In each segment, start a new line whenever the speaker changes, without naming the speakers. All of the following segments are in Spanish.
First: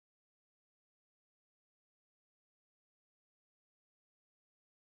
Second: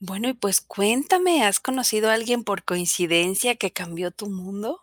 Bueno, y pues cuéntame, ¿has conocido a alguien por coincidencia que cambió tu mundo?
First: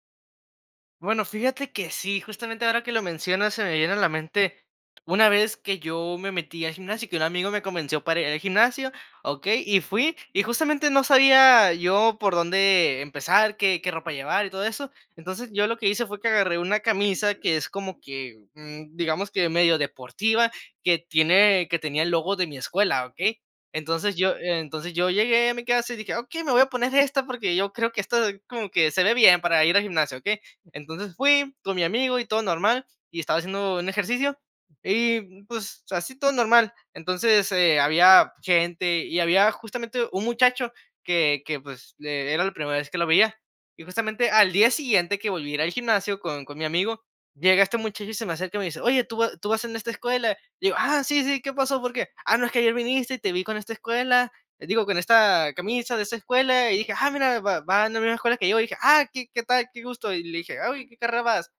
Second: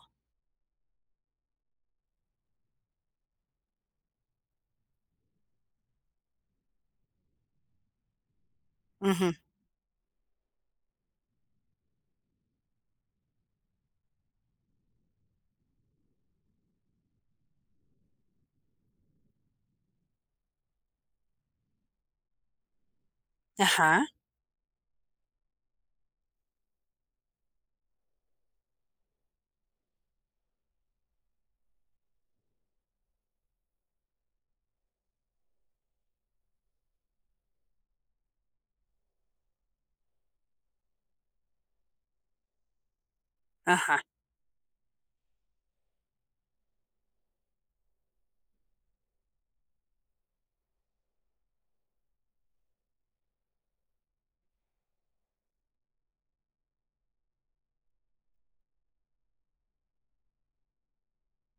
Bueno, fíjate que sí, justamente ahora que lo mencionas se me viene a la mente una vez que yo me metí al gimnasio, que un amigo me convenció para ir al gimnasio,
Ujú.
¿okey? Y fui, y justamente, no sabía yo por dónde empezar, qué qué ropa llevar y todo eso. Entonces, yo lo que hice fue que agarré una camisa que es como que, mm, digamos que medio deportiva que tiene que tenía el logo de mi escuela, ¿okey?
Ajá.
Entonces, yo entonces yo llegué a mi casa y dije: "Okey, me voy a poner esta porque yo creo que esta ahí como que se ve bien para ir al gimnasio, ¿okey?". Entonces, fui con mi amigo y todo normal, y estaba haciendo un ejercicio, y pues, así todo normal. Entonces, eh, había gente y había, justamente un muchacho, que que, pues, eh, era la primera vez que lo veía, y
Ajá.
justamente al día siguiente que volví a ir al gimnasio con con mi amigo, llega este muchacho y se me acerca, y me dice, oye: "¿Tú va tú vas en esta escuela?". Y digo: "Ah, sí, sí, ¿qué pasó? ¿Por qué?". "Ah, no, es que ayer viniste y te vi con esta escuela, digo, con esta camisa de esta escuela y dije: "Ah, mira, va va en la misma escuela que yo". Y dije: "Ah, ¿qué qué tal? Qué gusto". Y le dije: "Oye, ¿en qué carrera vas?"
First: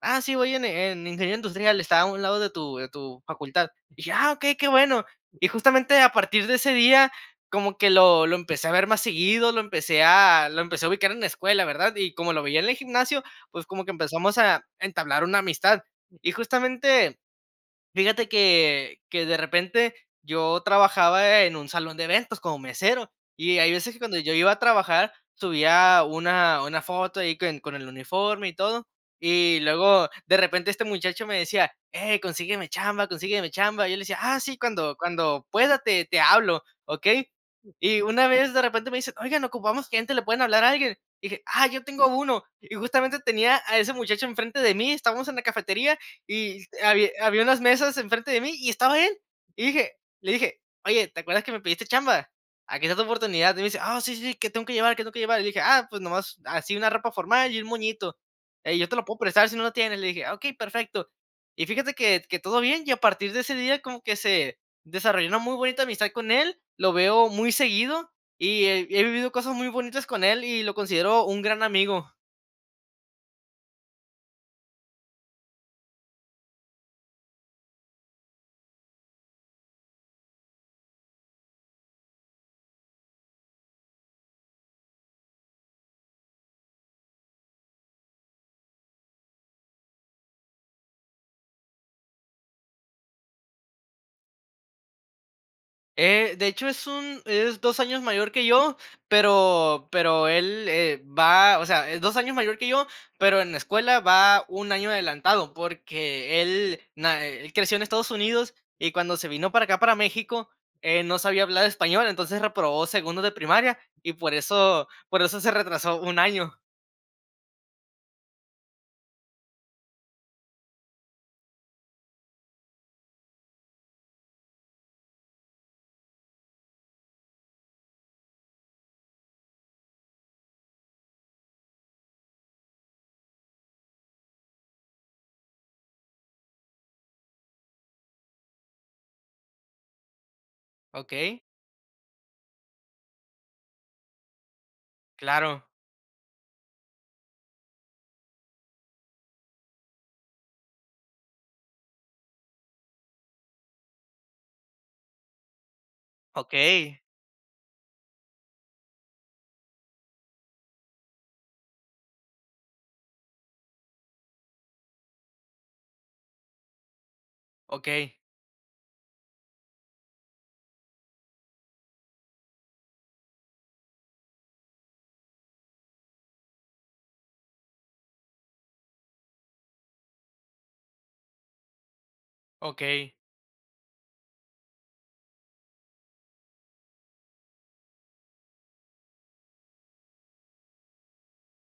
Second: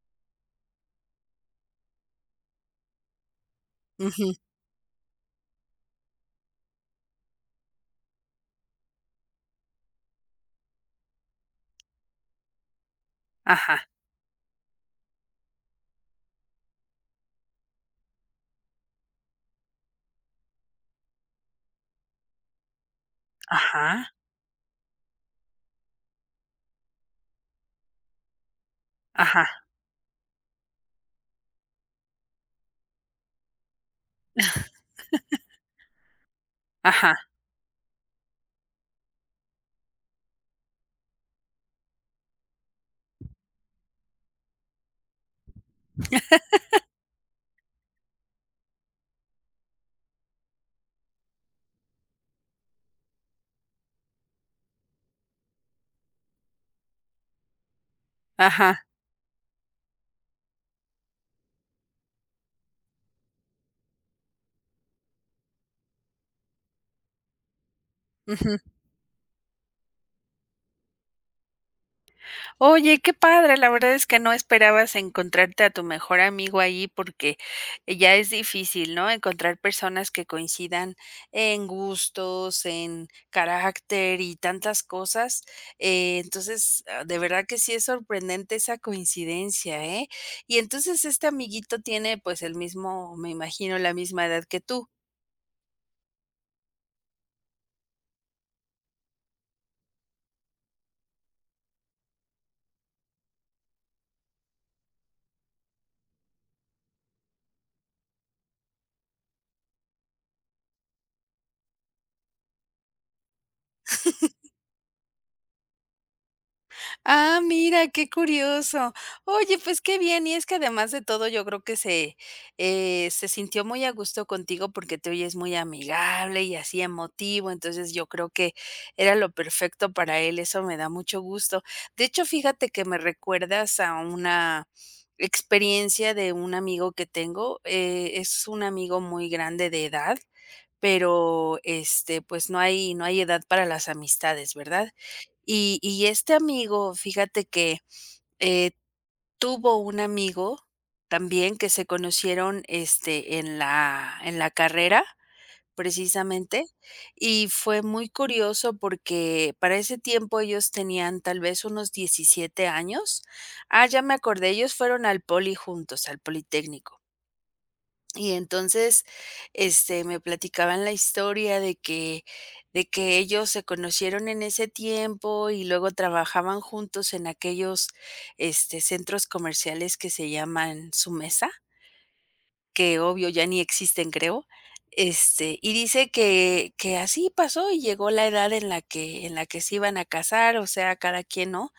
"Ah, sí, voy en, eh, en ingeniero industrial, está a un lado de tu de tu facultad". Dije: "Ah,
Ujú.
okey, qué bueno". Y, justamente a partir de ese día como que lo lo empecé a ver más seguido, lo empecé a lo empecé a ubicar en la escuela, ¿verdad? Y como lo veía en el gimnasio, pues, como
Ajá.
que empezamos a entablar una amistad. Y justamente, fíjate que que de repente yo trabajaba en un salón de eventos como mesero, y hay veces que
Ajá.
cuando yo iba a trabajar subía una una foto ahí que n con el uniforme y todo, y
Ajá.
luego, de repente este muchacho me decía: "Ey, consígueme chamba, consígueme chamba". Yo le decía: "Ah, sí, cuando cuando pueda te te hablo,
Ajá.
¿okey?". Y una vez, de repente me dicen: "Oigan, ocupamos gente, ¿le pueden hablar a alguien?". Dije: "Ah, yo tengo 1," y justamente tenía a ese muchacho enfrente de mí, estábamos en la cafetería y habi había unas mesas enfrente de mí y estaba él, y dije le dije: "Oye, ¿te acuerdas que me pediste chamba? Aquí está tu oportunidad". Y me dice: "Ah, sí, sí, ¿que tengo que llevar? ¿Qué tengo que llevar?". Y dije: "Ah, pues, nomás así una ropa formal y un moñito, eh,
Ajá.
yo te lo puedo prestar si no lo tienes". Le dije: "Okey, perfecto". Y, fíjate que que todo bien, y a partir de ese día como que se desarrolló una muy bonita amistad con él, lo veo muy seguido,
Ujú.
y he he vivido cosas muy bonitas con él y lo considero un gran amigo.
Oye, qué padre, la verdad es que no esperabas encontrarte a tu mejor amigo ahí porque, eh, ya es difícil, ¿no?, encontrar personas que coincidan en gustos, en carácter, y tantas cosas. Entonces, ah, de verdad que sí es sorprendente esa coincidencia, ¿eh? Y entonces, este amiguito tiene pues el mismo, me imagino, la misma edad que tú.
Eh, de hecho, es un es 2 años mayor que yo, pero pero él, eh, va o sea, es 2 años mayor que yo, pero en la escuela va 1 año adelantado porque él na eh, él creció en Estados Unidos y cuando se vino para acá para México, él no sabía hablar español, entonces reprobó segundo de primaria y por eso por eso se retrasó 1 año.
Ah, mira qué curioso, oye, pues, qué bien, y es que además de todo, yo creo que se eh, se sintió muy a gusto contigo, porque te oyes muy amigable y así emotivo, entonces, yo creo que era lo perfecto para él, eso me da mucho gusto, de hecho, fíjate que, me recuerdas a una experiencia de un amigo que tengo, eh, es un amigo muy grande de edad,
Okey.
pero, este, pues, no hay no hay edad para las amistades, ¿verdad?,
Claro.
y y este amigo, fíjate que, eh, tuvo un amigo también, que se conocieron, este, en la en la carrera precisamente,
Okey.
y fue muy curioso, porque para ese tiempo ellos tenían tal vez unos 17 años, ah, ya me acordé, ellos fueron al poli juntos, al Politécnico.
Okey.
Y entonces, este, me platicaban la historia de que de que ellos se conocieron en ese tiempo, y luego trabajaban juntos en aquellos, este, centros comerciales que se llaman Sumesa que
Okey.
obvio ya ni existen creo, este, y dice que que así pasó, y llegó la edad en la que en la que se iban a casar, o sea, cada quien, ¿no?,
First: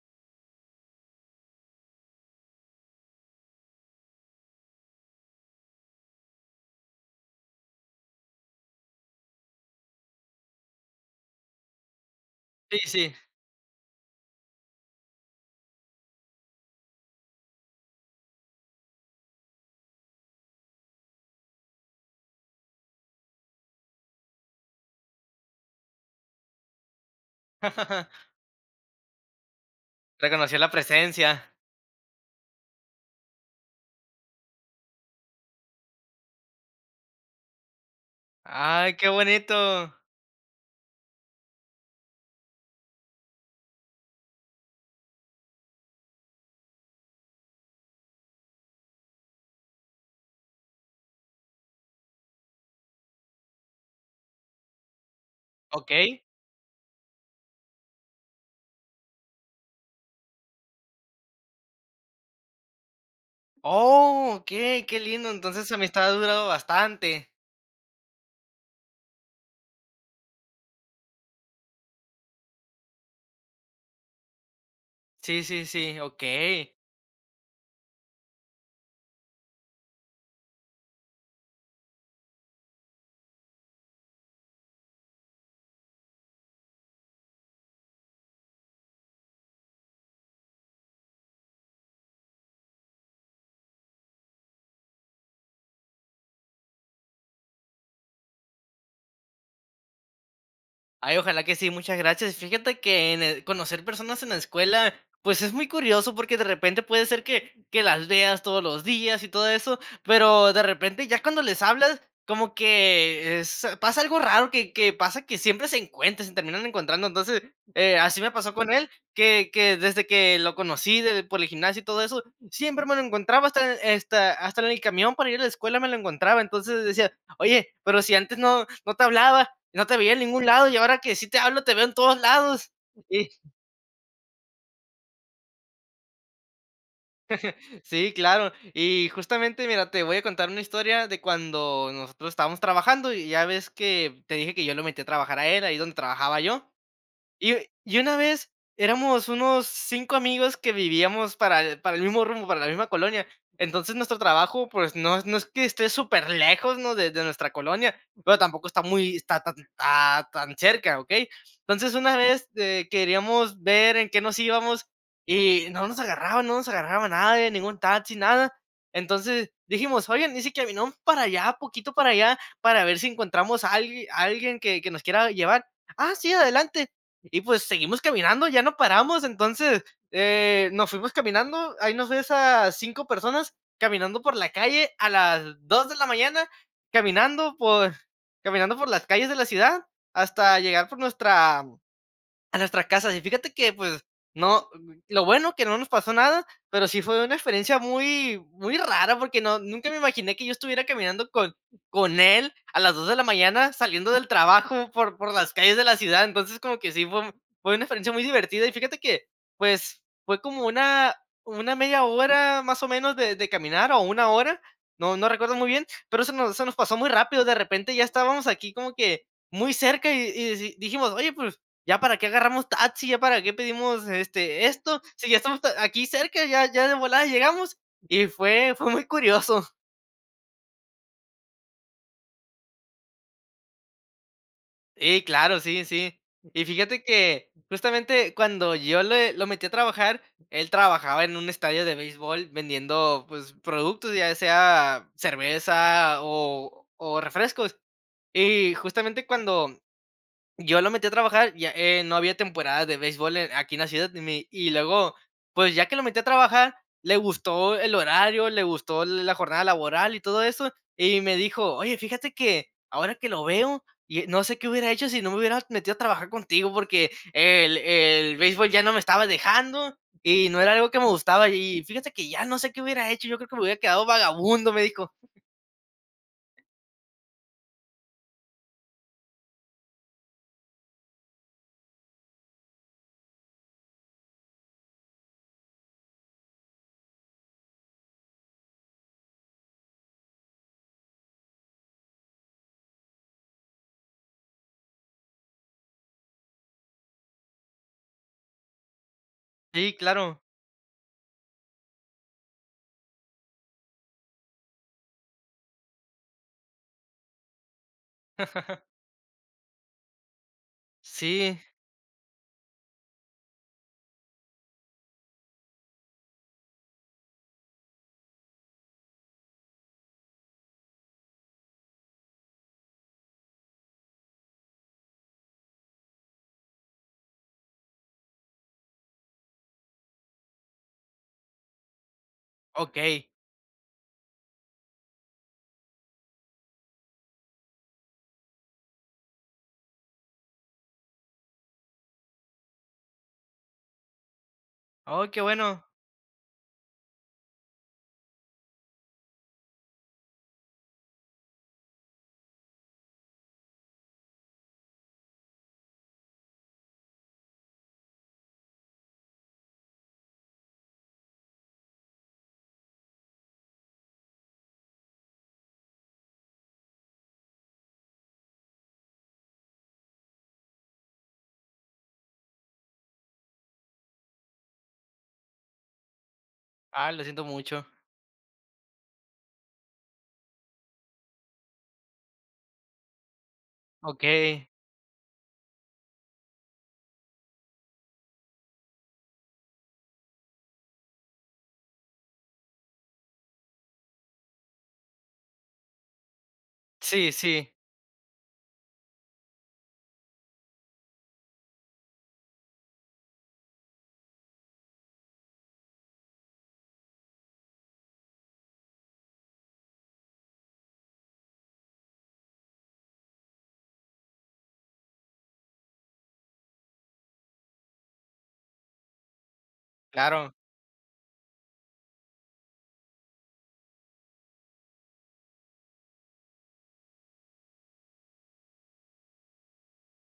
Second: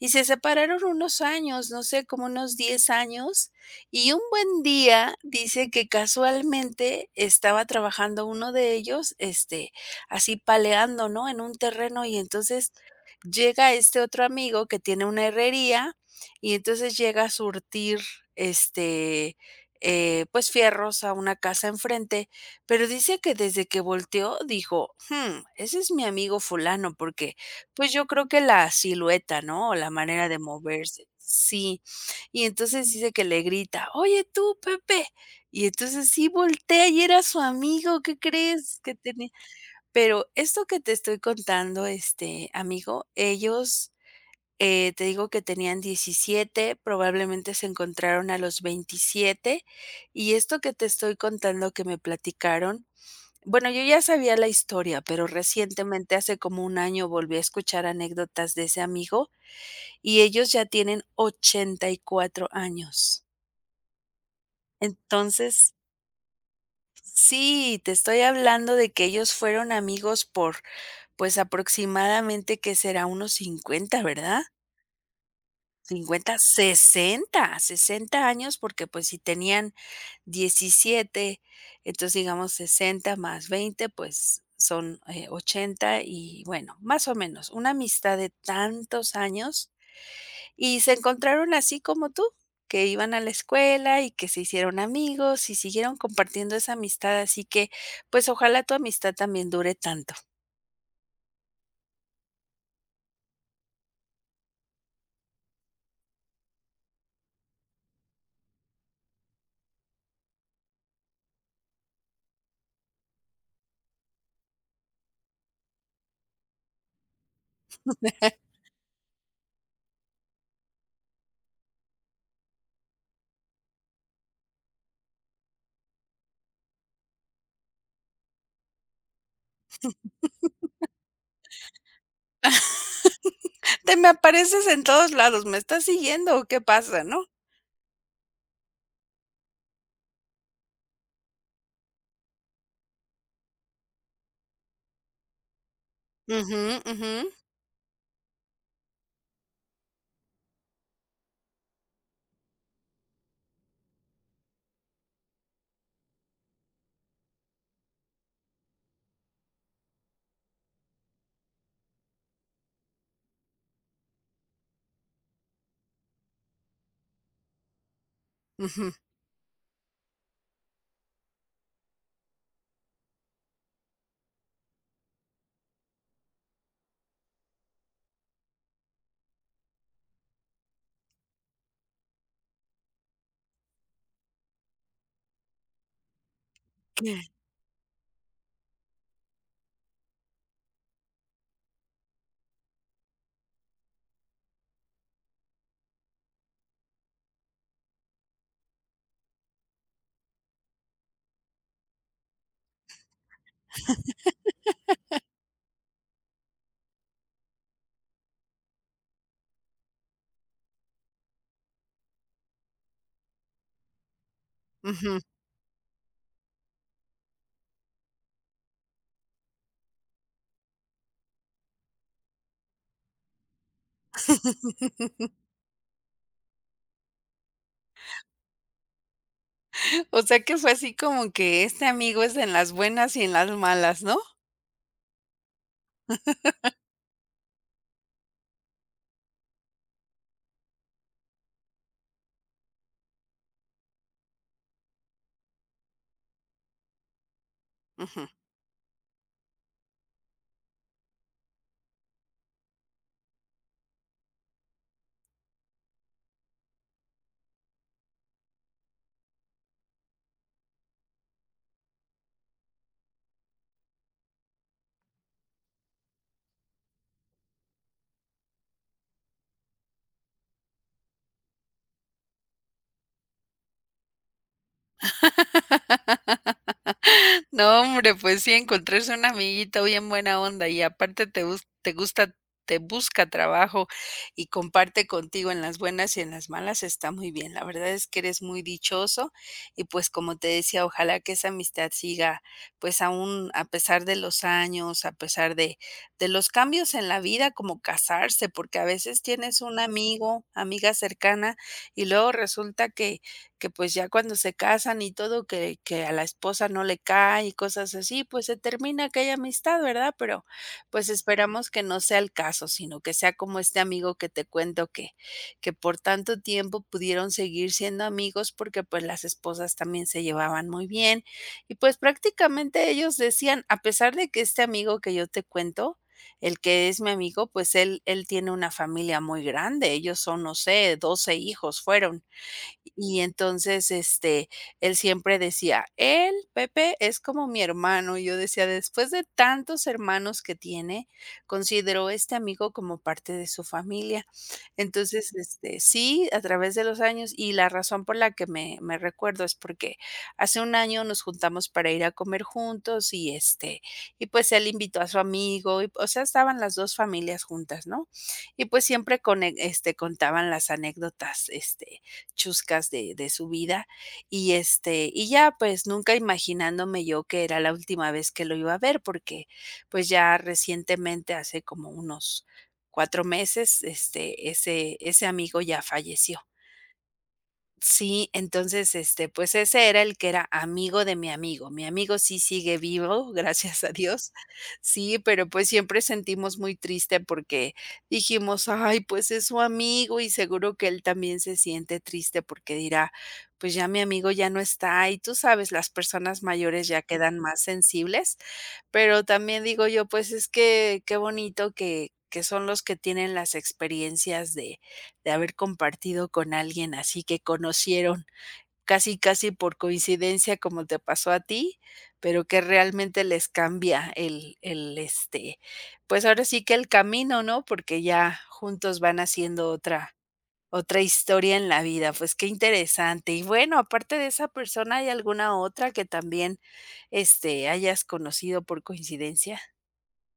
y se separaron unos años, no sé como unos 10 años, y un buen día dice que casualmente estaba trabajando uno de ellos, este, así paleando, ¿no?, en un terreno, y entonces
Sí, sí.
llega este otro amigo que tiene una herrería, y entonces llega a surtir, este, eh, pues fierros a una casa enfrente, pero dice que desde que volteó dijo: "Jum, ese es mi amigo fulano", porque pues yo creo que la silueta, ¿no?, o la manera de
Reconoció la
moverse
presencia.
sí, y entonces dice que le grita: "Oye, tú, Pepe", y entonces sí voltea y era su amigo, ¿qué crees?,
Ay,
que
qué
tenía
bonito.
pero esto que te estoy contando, este, amigo, ellos, eh te digo que tenían 17, probablemente se encontraron a los 27, y esto que te estoy contando que me platicaron, bueno, yo ya sabía la historia, pero recientemente
Okey.
hace como 1 año volví a escuchar anécdotas de ese amigo, y ellos ya tienen 84 años.
Oh, okey, que lindo, entonces
Entonces
esa amistad ha durado bastante.
Sí, te estoy hablando de que ellos fueron amigos por pues aproximadamente, ¿que será? Unos 50, ¿verdad?
Sí, sí, sí,
50,
okey.
60, 60 años, porque pues si tenían 17, entonces, digamos 60, más 20, pues son, eh, 80 y bueno, más o menos, una amistad de tantos años, y se encontraron así como tú, que iban a la escuela, y que se hicieron amigos, y siguieron compartiendo esa amistad, así que pues ojalá tu amistad también dure tanto.
Ay, ojalá que sí, muchas gracias, fíjate que en eh, conocer personas en la escuela, pues es muy curioso porque de repente puede ser que que las veas todos los días y todo eso, pero de repente ya cuando les hablas como que es pasa algo raro que que pasa que siempre se encuentra, se terminan encontrando entonces, eh, así me pasó con él, que que desde que lo conocí de por el gimnasio y todo eso, siempre me lo encontraba hasta hasta hasta en el camión para ir a la escuela me lo encontraba, entonces le decía: "Oye, pero si antes no no te hablaba, no te veía en ningún lado, y ahora que sí te hablo, te veo en todos lados".
Te me apareces en todos lados, ¿me estás siguiendo, o qué pasa?, ¿no?
Sí claro, y justamente mira, te voy a contar una historia de cuando nosotros estábamos trabajando, y ya ves que te dije que yo lo metí a trabajar a él ahí donde trabajaba yo,
Ujú, ujú.
y y una vez éramos unos 5 amigos que vivíamos para el para el mismo rumbo para la misma colonia, entonces nuestro trabajo pues, no es no es que esté superlejos, ¿no?, de de nuestra colonia, pero tampoco está muy está tan, ah, tan cerca, ¿okey? Entonces una vez, eh, queríamos ver en qué nos íbamos, y no nos agarraban no nos agarraba nadie, ningún taxi, nada,
Ujú.
entonces dijimos: "Oye, y si caminamos para allá poquito, para allá para ver si encontramos a alg a alguien que que nos quiera llevar". "Ah, sí adelante", y pues seguimos caminando, ya no paramos, entonces, eh, nos fuimos caminando, ahí nos ves a 5 personas, caminando por la calle, a las 2 de la mañana,
[unintelligible]
caminando por caminando por las calles de la ciudad, hasta llegar por nuestra a nuestra casa, y fíjate que pues no, lo bueno que no nos pasó nada, pero sí fue una experiencia muy muy rara porque no nunca me imaginé que yo estuviera caminando con con él a las 2 de la mañana, saliendo del trabajo, por por las calles de la ciudad, entonces como que sí fue fue una experiencia muy divertida, y fíjate que, pues, fue como una una media hora más o menos de de caminar o 1 hora, no
Ujú.
no recuerdo muy bien, pero se nos se nos pasó muy rápido, de repente ya estábamos aquí como que muy cerca, y y si dijimos: "Oye, pues ya para qué agarramos taxi, ya para qué pedimos, este, esto, sí ya estamos a aquí cerca, ya ya de volada llegamos", y fue fue muy curioso.
O sea, que fue así como que este amigo es en las buenas y en las malas, ¿no?
Ey, claro, sí, sí. Y fíjate que, justamente cuando yo le lo metí a trabajar, él trabajaba en un estadio de béisbol vendiendo, pues, productos, ya sea cerveza o o refrescos,
Ujú.
y justamente cuando, yo lo metí a trabajar ya, eh, no había temporada de béisbol, eh, en aquí en la ciudad, y mi y luego pues ya que lo metí a trabajar, le gustó el horario, le gustó la jornada laboral y todo eso, y me dijo: "Oye, fíjate que, ahora que lo veo, y no sé qué hubiera hecho si no me hubiera metido a trabajar contigo, porque el el béisbol ya no me estaba dejando y no era algo que me gustaba. Y fíjate que ya no sé qué hubiera hecho, yo creo que me hubiera quedado vagabundo", me dijo
No, hombre, pues sí, encontrarse un amiguito bien buena onda, y aparte te gus te gusta te busca trabajo y comparte contigo en las buenas y en las malas, está muy bien, la verdad es que eres muy dichoso, y pues como te decía, ojalá que esa amistad siga, pues aún a pesar de los años, a pesar de de los cambios en la vida, como casarse, porque a veces tienes un
Sí, claro.
amigo, amiga cercana y luego resulta que que pues ya cuando se casan y todo que que a la esposa no le cae y cosas así, pues se termina aquella amistad, ¿verdad? Pero, pues
Sí.
esperamos que no sea el caso, sino que sea como este amigo que te cuento que que por tanto tiempo pudieron seguir siendo amigos porque pues las esposas también se llevaban muy bien. Y pues prácticamente ellos decían, a pesar de que este amigo que yo te cuento, el que es mi amigo, pues él él tiene una familia muy grande. Ellos son, no sé, 12 hijos, fueron. Y
Okey.
entonces, este, él siempre decía "Él, Pepe, es como mi hermano". Y yo decía: "Después de tantos hermanos que tiene, consideró este amigo como parte de su familia".
Oh,
Entonces,
qué
este,
bueno.
sí, a través de los años y la razón por la que me me recuerdo es porque, hace 1 año nos juntamos para ir a comer juntos, y este, y pues él invitó a su amigo, y o sea, estaban las dos familias juntas, ¿no? Y pues siempre con e este, contaban las anécdotas este, chuscas de de su vida, y este, y ya, pues nunca imaginándome yo que era la última vez que lo iba a ver, porque, pues ya recientemente, hace como unos 4 meses, este, ese ese amigo ya falleció.
Ah, lo siento mucho.
Sí, entonces, este, pues ese era el que era amigo de mi amigo. Mi amigo sí sigue vivo, gracias a Dios.
Okey.
Sí, pero pues siempre sentimos muy triste porque dijimos: "Ay, pues es su amigo y seguro que él también se siente triste". Porque dirá: "Pues ya mi amigo ya no está", y tú sabes, las personas mayores ya
Sí,
quedan más
sí.
sensibles. Pero también digo yo, pues es que, qué bonito que que son los que tienen las experiencias de de haber compartido con alguien así, que conocieron casi, casi por coincidencia como te pasó a ti, pero que realmente les cambia el el, este, pues ahora sí que el camino ¿no? Porque ya juntos van haciendo otra
Claro.
otra historia en la vida, pues qué interesante, y bueno, aparte de esa persona, ¿hay alguna otra que también, este, hayas conocido por coincidencia?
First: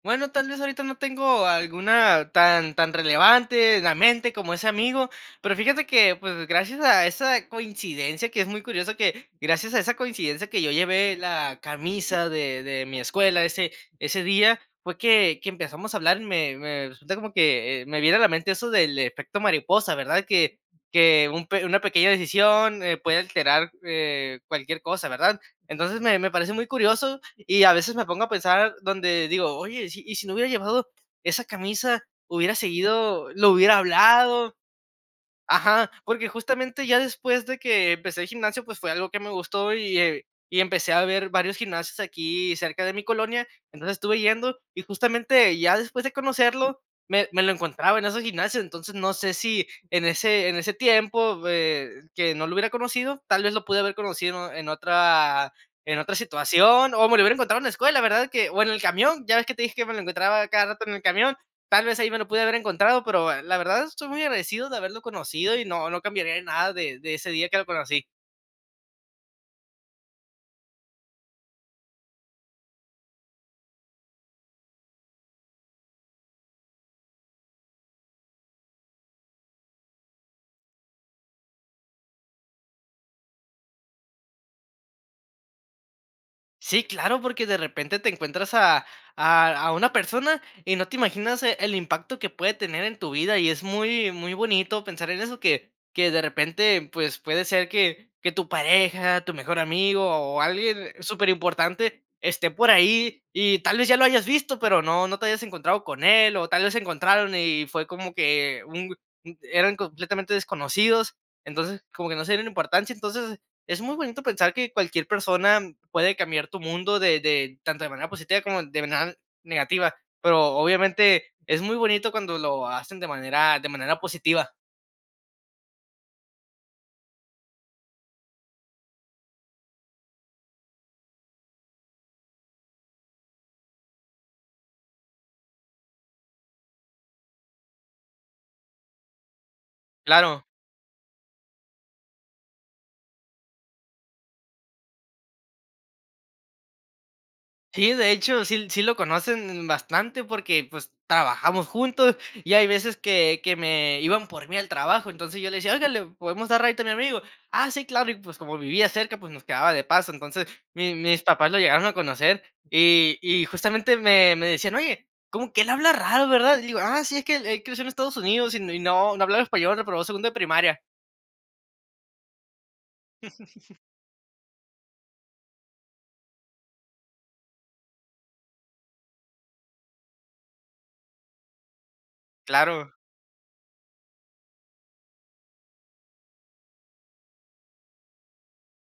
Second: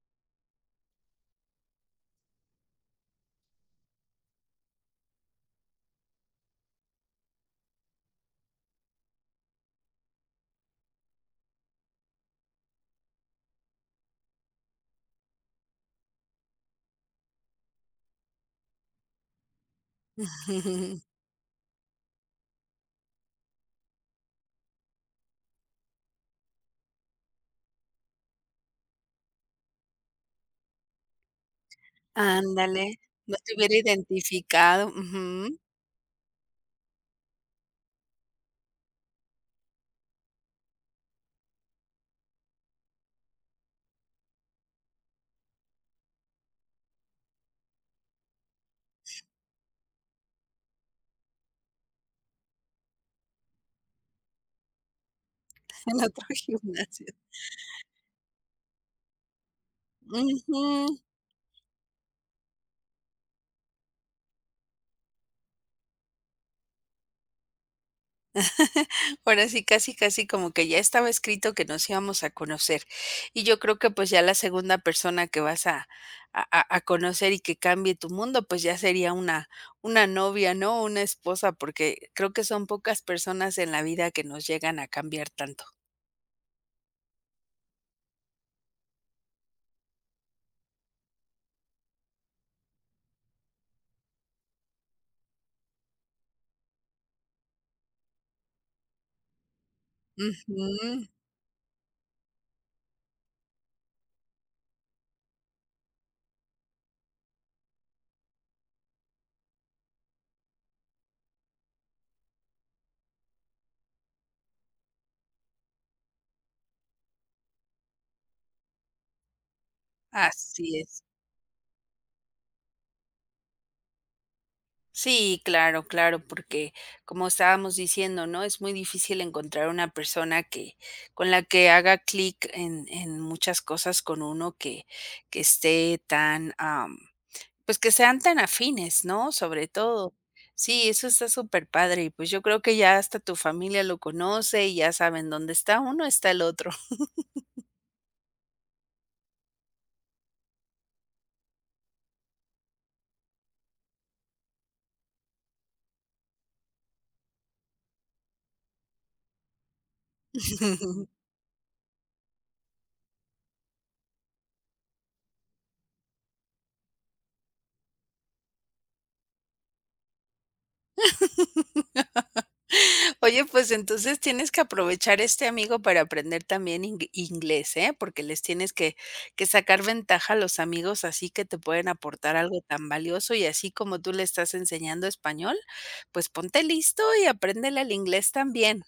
Bueno, tal vez ahorita no tengo alguna tan tan relevante en la mente como ese amigo. Pero fíjate que, pues gracias a esa coincidencia, que es muy curioso que, gracias a esa coincidencia que yo llevé la camisa de de mi escuela ese ese día, fue que que empezamos a hablar, y me me resulta como que, eh, me viene a la mente eso del efecto mariposa, ¿verdad? Que que un peque una pequeña decisión, eh, puede alterar, eh, cualquier cosa, ¿verdad? Entonces me me parece muy curioso, y a veces me pongo a pensar donde digo: "Oye, si y si no hubiera llevado esa camisa, hubiera
Ándale,
seguido
no
lo
te hubiera
hubiera hablado
identificado, ujú.
ajá, porque justamente ya después de que, empecé el gimnasio, pues fue algo que me gustó y, eh, y empecé a ver varios gimnasios aquí cerca de mi colonia. Entonces estuve yendo, y justamente ya después de conocerlo, me me lo encontraba en esos gimnasios. Entonces no sé si en ese en ese tiempo, eh, que no lo hubiera conocido. Tal vez lo pude haber conocido en otra
En
en otra
otro
situación,
gimnasio.
o me lo hubiera encontrado en la escuela, ¿verdad?, que o en el camión. Ya ves que te dije que me lo encontraba
Ujú.
cada rato en el camión. Tal vez ahí me lo pude haber encontrado pero, la verdad, estoy muy agradecido de haberlo conocido, y no no cambiaría nada de ese día que lo conocí.
Ahora sí, casi casi como que ya estaba escrito que nos íbamos a conocer. Y yo creo que pues ya la segunda persona que vas a a a a conocer y que cambie tu mundo, pues ya sería una una novia, ¿no?, una esposa, porque creo que son pocas personas en la vida que nos llegan a cambiar tanto.
Sí, claro, porque de repente te encuentras a a a una persona y no te imaginas, eh, el impacto que puede tener en tu vida. Y es muy muy bonito pensar en eso que que de repente, pues, puede ser que que tu pareja, tu mejor amigo, o alguien
Ujú.
super importante, esté por ahí, y tal vez ya lo habías visto, pero no no te habías encontrado con él, o tal vez se encontraron y fue como que, un g mm, eran completamente desconocidos. Entonces, como que no se dieron importancia. Entonces, es muy bonito pensar que cualquier persona puede cambiar tu mundo de de tanto de manera positiva como de manera negativa. Pero
Así es.
obviamente es muy bonito cuando lo hacen de manera de manera positiva.
Sí, claro, claro, porque como estábamos diciendo, ¿no? Es muy difícil encontrar una persona que con la que haga clic en en muchas cosas con uno, que que esté tan, am, pues que sean tan afines, ¿no?, sobre todo.
Claro.
Sí, eso está súper padre. Y pues yo creo que ya hasta tu familia lo conoce, y ya saben, dónde está uno está el otro.
Sí, de hecho, sí sí lo conocen bastante porque pues, trabajamos juntos, y hay veces que que me iban por mí al trabajo. Entonces yo le decía: "Oiga, ¿le podemos dar ride a mi amigo?". "Ah, sí, claro". Y pues como vivía cerca, pues nos quedaba de paso. Entonces mi mis papás lo llegaron a conocer y y justamente me me decían: "Oye, cómo que él habla raro, ¿verdad?". Le digo: "Ah, sí, es que él él creció en Estados Unidos y no no hablaba español, reprobó segundo de primaria".
Oye, pues entonces tienes que aprovechar este amigo para aprender también ing inglés, ¿eh? Porque les tienes que que sacar ventaja a los amigos, así que te pueden aportar algo tan
Claro.
valioso, y así como tú le estás enseñando español, pues ponte listo y apréndele el inglés también.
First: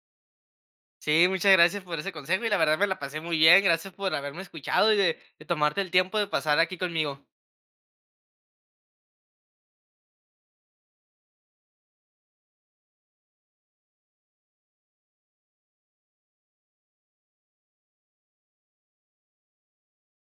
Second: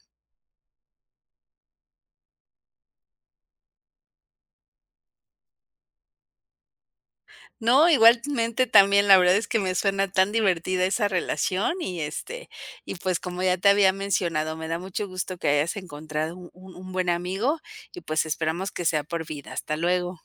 Sí, muchas gracias por ese consejo, y la verdad me la pasé muy bien. Gracias por haberme escuchado, y de de tomarte el tiempo de pasar aquí conmigo.
No, igualmente también, la verdad es que me suena tan divertida esa relación, y este, y pues como ya te había mencionado, me da mucho gusto que hayas encontrado un un buen amigo y pues esperamos que sea por vida. Hasta luego.